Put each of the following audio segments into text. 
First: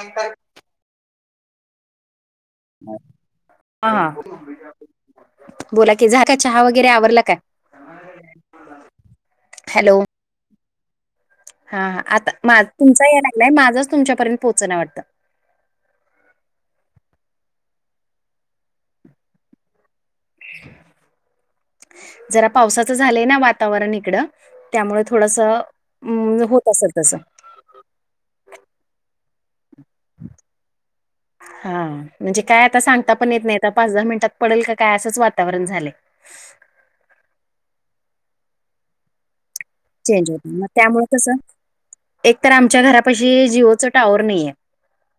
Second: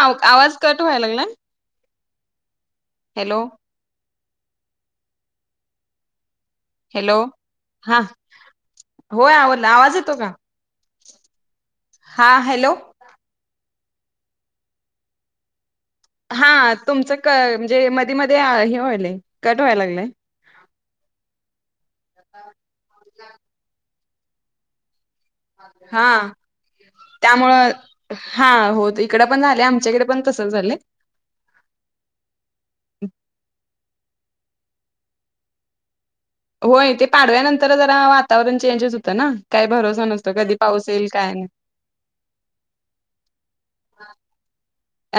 आव आवाज कट व्हायला लागलाय. नाही. हॅलो. हां. बोला की, झाला काय चहा वगैरे हॅलो आवरल काय? हा होय आवडला आवाज हॅलो. येतो का हां हां. हा आता मा हॅलो तुमचा याय लागलाय, माझाच तुमच्यापर्यंत पोहचना वाटत? हा, तुमच क म्हणजे मध्ये मध्ये हे व्हायलय, कट व्हायला लागलय. जरा पावसाच झालय ना, वातावरण इकड. त्यामुळ थोडस, होत असल तस. त्यामुळ हा, हो इकड पण झाले आमच्याकड पण तसच झालय. हां. म्हणजे काय आता सांगता पण येत नाही. आता पाच दहा मिंनटात पडेल का काय, असच वातावरण झालय. होय ते पाडव्यानंतर जरा वातावरण चेंजच होत ना, काय भरोसा. चेंज नसतो होत कधी नाही मग पाऊस त्यामुळ येईल कस, काय नाही एक तर आमच्या घरापशी जिओच टावर नाहीये.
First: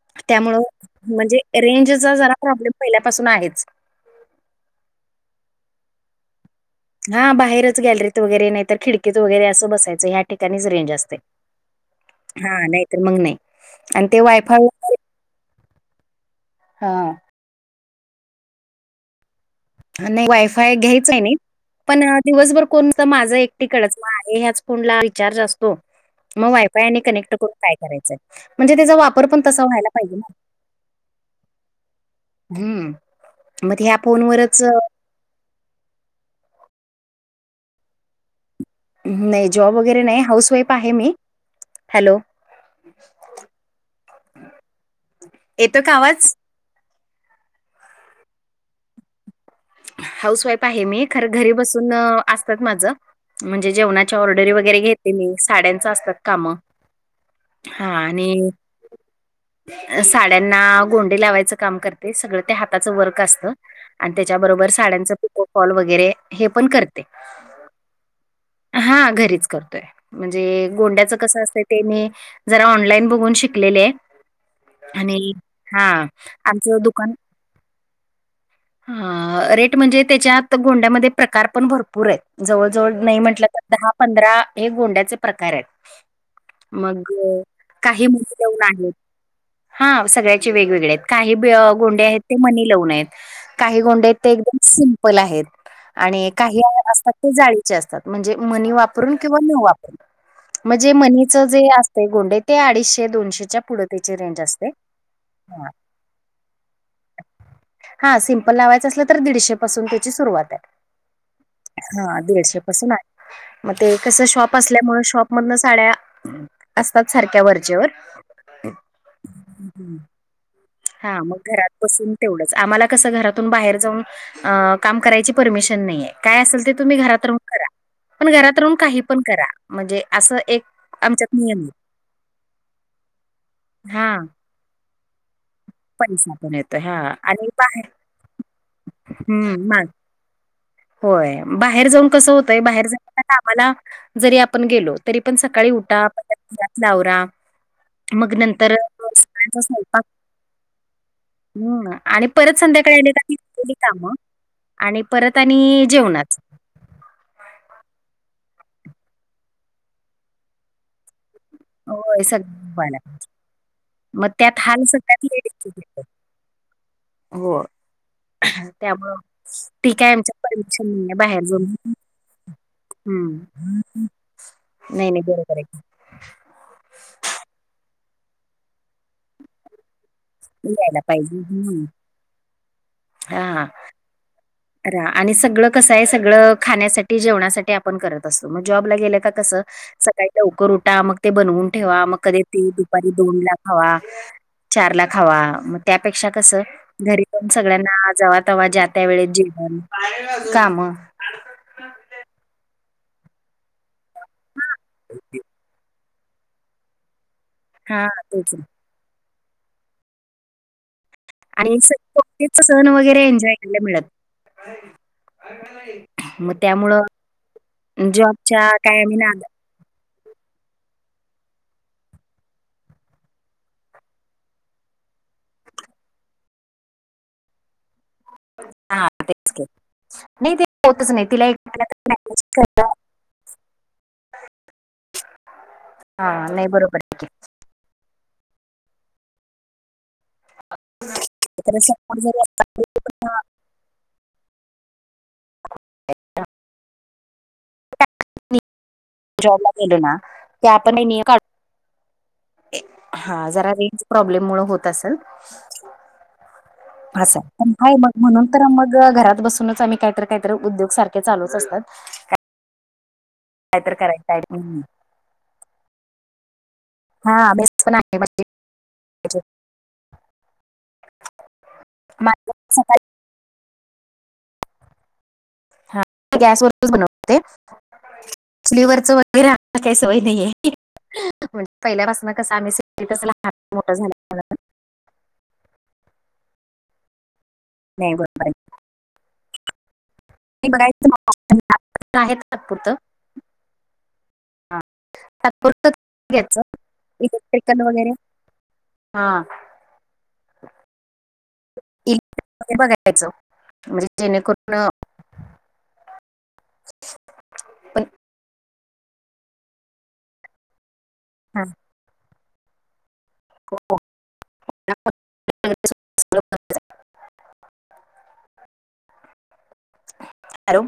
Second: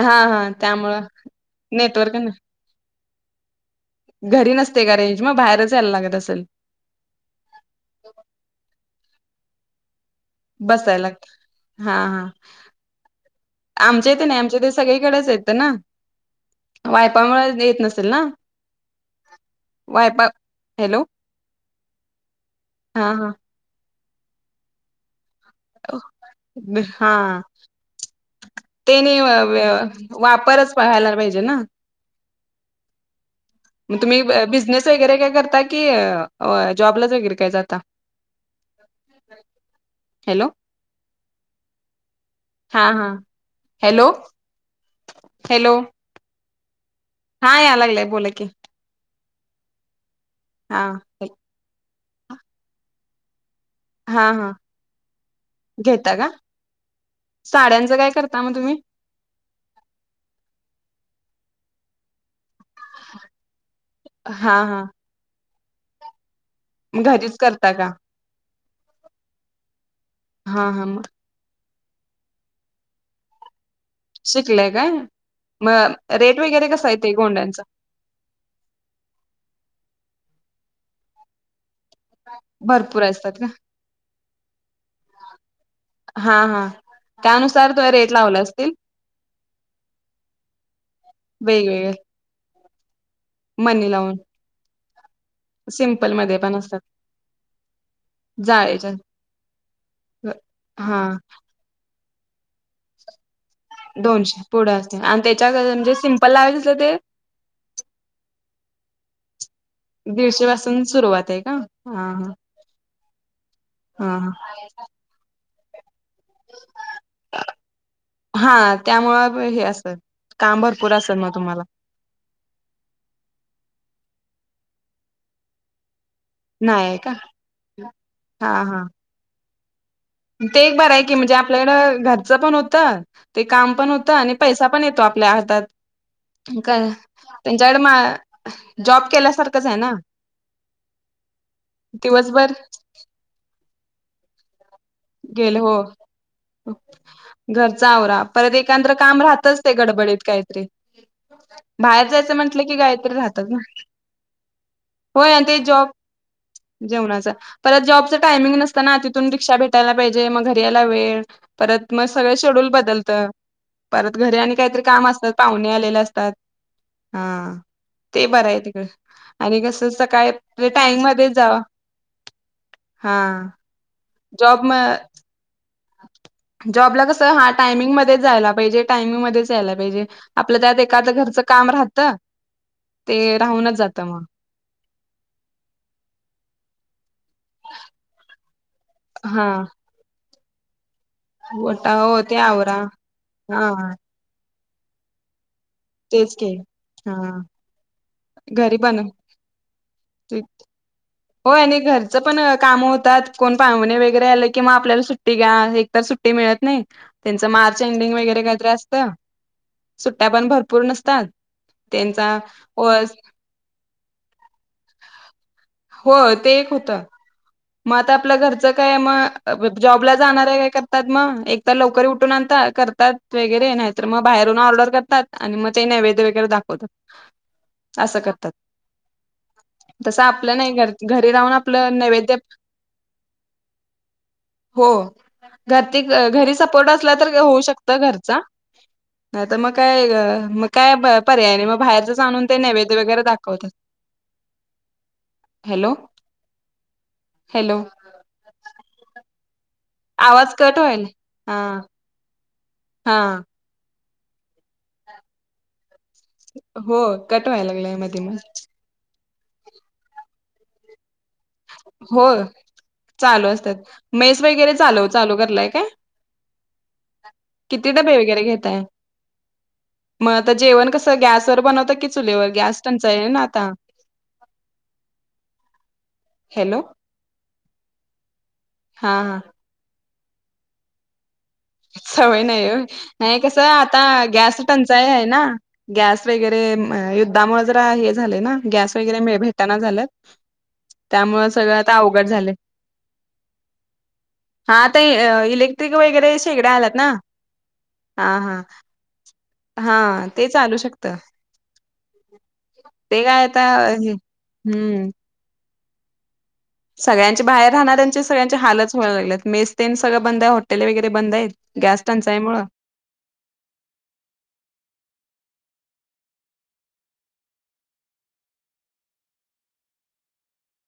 हा हा त्यामुळ, त्यामुळं म्हणजे नेटवर्क रेंजचा जरा नाही, प्रॉब्लेम पहिल्यापासून आहेच. घरी नसते का रेंज मग बाहेरच जायला लागत असल. हां. बाहेरच गॅलरीत वगैरे, नाही तर खिडकीत वगैरे अस बसायच. ह्या ठिकाणीच रेंज बसायला असते. लागत हा. नाहीतर मग नाही आणि आमच्या ते इथ नाही, आमच्या वायफाय इथ सगळीकडेच येत ना. हा. वायपामुळ येत नसेल ना? वायपा नाही, वायफाय हॅलो घ्यायच आहे नाही पण दिवसभर कोण हा तर हा माझ एक तिकडच मग आहे ह्याच फोन ला रिचार्ज असतो, मग वायफाय आणि कनेक्ट करून काय करायचय? तेनी [unintelligible] ना. वापरच व्हायला पाहिजे ना. हम्म, मग ते ह्या फोनवरच बिझनेस वगैरे काय करता की, जॉबलाच वगैरे काय जाता? नाही, जॉब वगैरे नाही. हॅलो हाऊस वाईफ आहे मी. हॅलो हां हां, हॅलो. येतो का आवाज? हां, याय लागलाय बोला की. हाऊस वाईफ हा आहे मी, खर घरी बसून असतात माझ. म्हणजे जेवणाच्या हा ऑर्डरी हा वगैरे घेते मी, साड्यांच असतात घेता का काम. हां, साड्यांचं काय करता आणि मग तुम्ही साड्यांना गोंडे लावायच काम करते, सगळ ते हाताच वर्क असत. आणि हा त्याच्याबरोबर हा साड्यांच पीको, फॉल वगैरे हे पण करते. मग घरीच करता का हां, घरीच करतोय. म्हणजे हा हा मग गोंड्याच कस असतय. ते, मी जरा ऑनलाईन बघून शिकलेले. शिकलंय काय आणि हां, आमच दुकान गोंड्यांच. रेट म्हणजे त्याच्यात गोंड्यामध्ये प्रकार पण भर भरपूर आहेत. जवळ जवळ भरपूर नाही असतात म्हंटल का तर दहा पंधरा हे गोंड्याचे प्रकार आहेत. हा हा मग त्यानुसार तो काही रेट [inaudible] मुलं लावला येऊन असतील आहेत. हा, सगळ्याचे वेगवेगळे आहेत काही ब वेगवेगळे गोंडे्या आहेत. ते मनी लावूनय काही मणी गोंडे लावून आहेत ते एकदम सिमपल आहेत. सिम्पल आणि मध्ये पण काही असतात ते जाळीचे असतात म्हणजे मनी जाळीच्या वापरून किंवा न वापरून. म्हणजे हा मनीच जे असत गोंडे ते अडीचशे दोनशेच्या. पुढे त्याची रेंज दोनशे पुढं असते आणि त्याच्या म्हणजे सिंपल लावचं असलं ते. हा, सिम्पल लावायचं असलं तर दीडशे. पासून त्याची दीडशे सुरुवात आहे पासून सुरुवात आहे का हा दीडशे पासून आहे. मग ते हा कस हा शॉप असल्यामुळे शॉपमधन साड्या. असतात सारख्या वरचेवर. कांबर. हा, मग घरात बसून. तेवढंच आम्हाला कसं घरातून बाहेर जाऊन अ काम करायची परमिशन नाहीय. काय असेल ते नाही आहे तुम्ही का घरात राहून करा पण हा घरात राहून हा काही पण करा म्हणजे अस. ते एक बरं आहे की, म्हणजे आपल्याकडं घरचं पण होतं ते काम पण होतं हा आणि. पैसा पण येतो आपल्या हातात. पैसा पण येतोय काय हा आणि त्यांच्याकडे म बाहेर जॉब हम्म केल्यासारखंच आहे माग ना. होय बाहेर जाऊन कसं दिवसभर होतंय बाहेर जाण्या कामाला जरी आपण गेलो. तरी पण गेले सकाळी हो उठा परत घरातल आवरा घरचा आवरा मग परत नंतर एकंद्र काम राहतच सगळ्यांचा ते स्वयंपाक गडबडीत कायच. तरी हम्म बाहेर आणि जायचं परत म्हणलं की, काय संध्याकाळी तर आले का ती राहतच ना केलेली कामं आणि होय. परत आणि जॉब जेवणाच जेवणाचं परत जॉबच टायमिंग नसतं ना तिथून रिक्षा भेट''--'' टायला पाहिजे मग घरी यायला वेळ परत मग सगळं शेड्यूल बदलतं. परत मग घरी आणि त्यात काहीतरी हाल काम सगळ्यात असतात लेडीजचे पाहुणे आलेले घेतात. असतात हा. हो. ते बरं आहे तिकडे त्यामुळं आणि कस ती काय आमच्या सकाळी परमिशन टाईम नाहीये मध्येच बाहेर जाव. जाऊन हम्म, जॉब म''--'' आणि गोड करायचं. जॉबला कसं हा टायमिंगमध्येच जायला पाहिजे टायमिंगमध्येच यायला पाहिजे. आपलं आहे त्यात यायला एखाद पाहिजे घरचं काम हम्म राहतं ते राहूनच जातं मग. रा आणि सगळं कसं आहे सगळं खाण्यासाठी जेवणासाठी आप''--'' पण करत असतो मग जॉबला गेलं का हा कस सकाळी लवकर उठा मग. ते बनवून गोटा ठेवा मग हो कधी ते आवरा दुपारी दोन ला हा खावा चार ला खावा. त्यापेक्षा तेच की कस हा घरी जा सगळ्यां जात घरी ज्या बन त्या वे जेव का, हा मग, होय आणि घरचं पण कामं होतात कोण पाणे वगैरे आले की, मग आपल्याला सुट्टी घ्या एकतर सुट्टी. ते मिळत नाही त्यांच मार्च हा एंडिंग वगैरे तेच ना. काहीत असत. त सुट्ट्या पण भरपूर नसतात. त्यांचा आणितीच [unintelligible] सण वगैरे एन्जॉय करायला मिळत. हो नाही. ते मग एक त्यामुळं होतं मग आता आपल्या जॉबच्या घरचं काय कायमी नादात मग. जॉबला जाणार काय करतात मग एक तर लवकरी उठून आणता करतात वगैरे नाहीत मग बाहेरून ऑर्डर कर''--'' तात आणि मग ते नैवेद्य वगैरे दाखवतात असं करतात. हा तेच की, तसं नाही आपलं ते. घर होतच नाही घरी [inaudible] तिला राहून एक. आपलं नैवेद्य हो घरते हा घरी नाही सपोर्ट बरोबर असला आहे की. तर. त होऊ शकत घरचा मग काय. काय पर्याय नाही. मग तर समोर बाहेरच जरी आणून ते नैवद्य वगैरे आपण दाखवत्यात. Hello hello. जॉबला गेलो ना. आवाज की कट आपण हे व्हायला नियम काढून हा हा जरा नेटच प्रॉब्लेम मुळे होत असल. हो असं कट हाय. पण व्हायला हाय लागलाय मग मध्ये म्हणून मध्ये तर मग घरात बसूनच आम्ही काहीतर काहीतर उद्योग सारख. ते चालूच असतात. हो चालू असतात. काहीतरी करायचं मेस वगैरे आहे चालव चालू करलाय काय? हा बेस किती पण डबे आहे वगैरे माझी घेताय? मग आता जेवण कस गॅसवर बनवतं की चुलीवर? माझं गॅस सकाळी टंचाई आहे ना आता. गॅस हॅलो वरच बनवते. चुलीवरच हा हा वगैरे मला काय सवय नाही आहे. म्हण सवय नाही होय. नाही कस मोठं आता झालं गॅस टंचाई आहे ना. गॅस वगैरे युद्धामुळे जरा हे नाही झाले बरोबर आहे. ना. गॅस वगैरे मिळ भेटना झाल्यात. हे बघायचं मग त्यामुळे सगळं आता अवघड आहे झाले. तात्पुरतं हा आता इलेक्ट्रिक वगैरे. शेगड्या आल्यात ना इलेक्ट्रिक वगैरे? हा हा हा. हा, ते चालू शकत. इलेक्ट्रिकल ते बघायचं काय आता म्हणजे हे, जेणेकरून हम्म. सगळ्यांचे बाहेर पण राहणाऱ्यांचे सगळ्यांचे हालच व्हाय लागल्यात. मेस तेन सगळं बंद. हॉटेले वगैरे बंद आहेत हा, गॅस टंचाइ मूळ. हो. हॅलो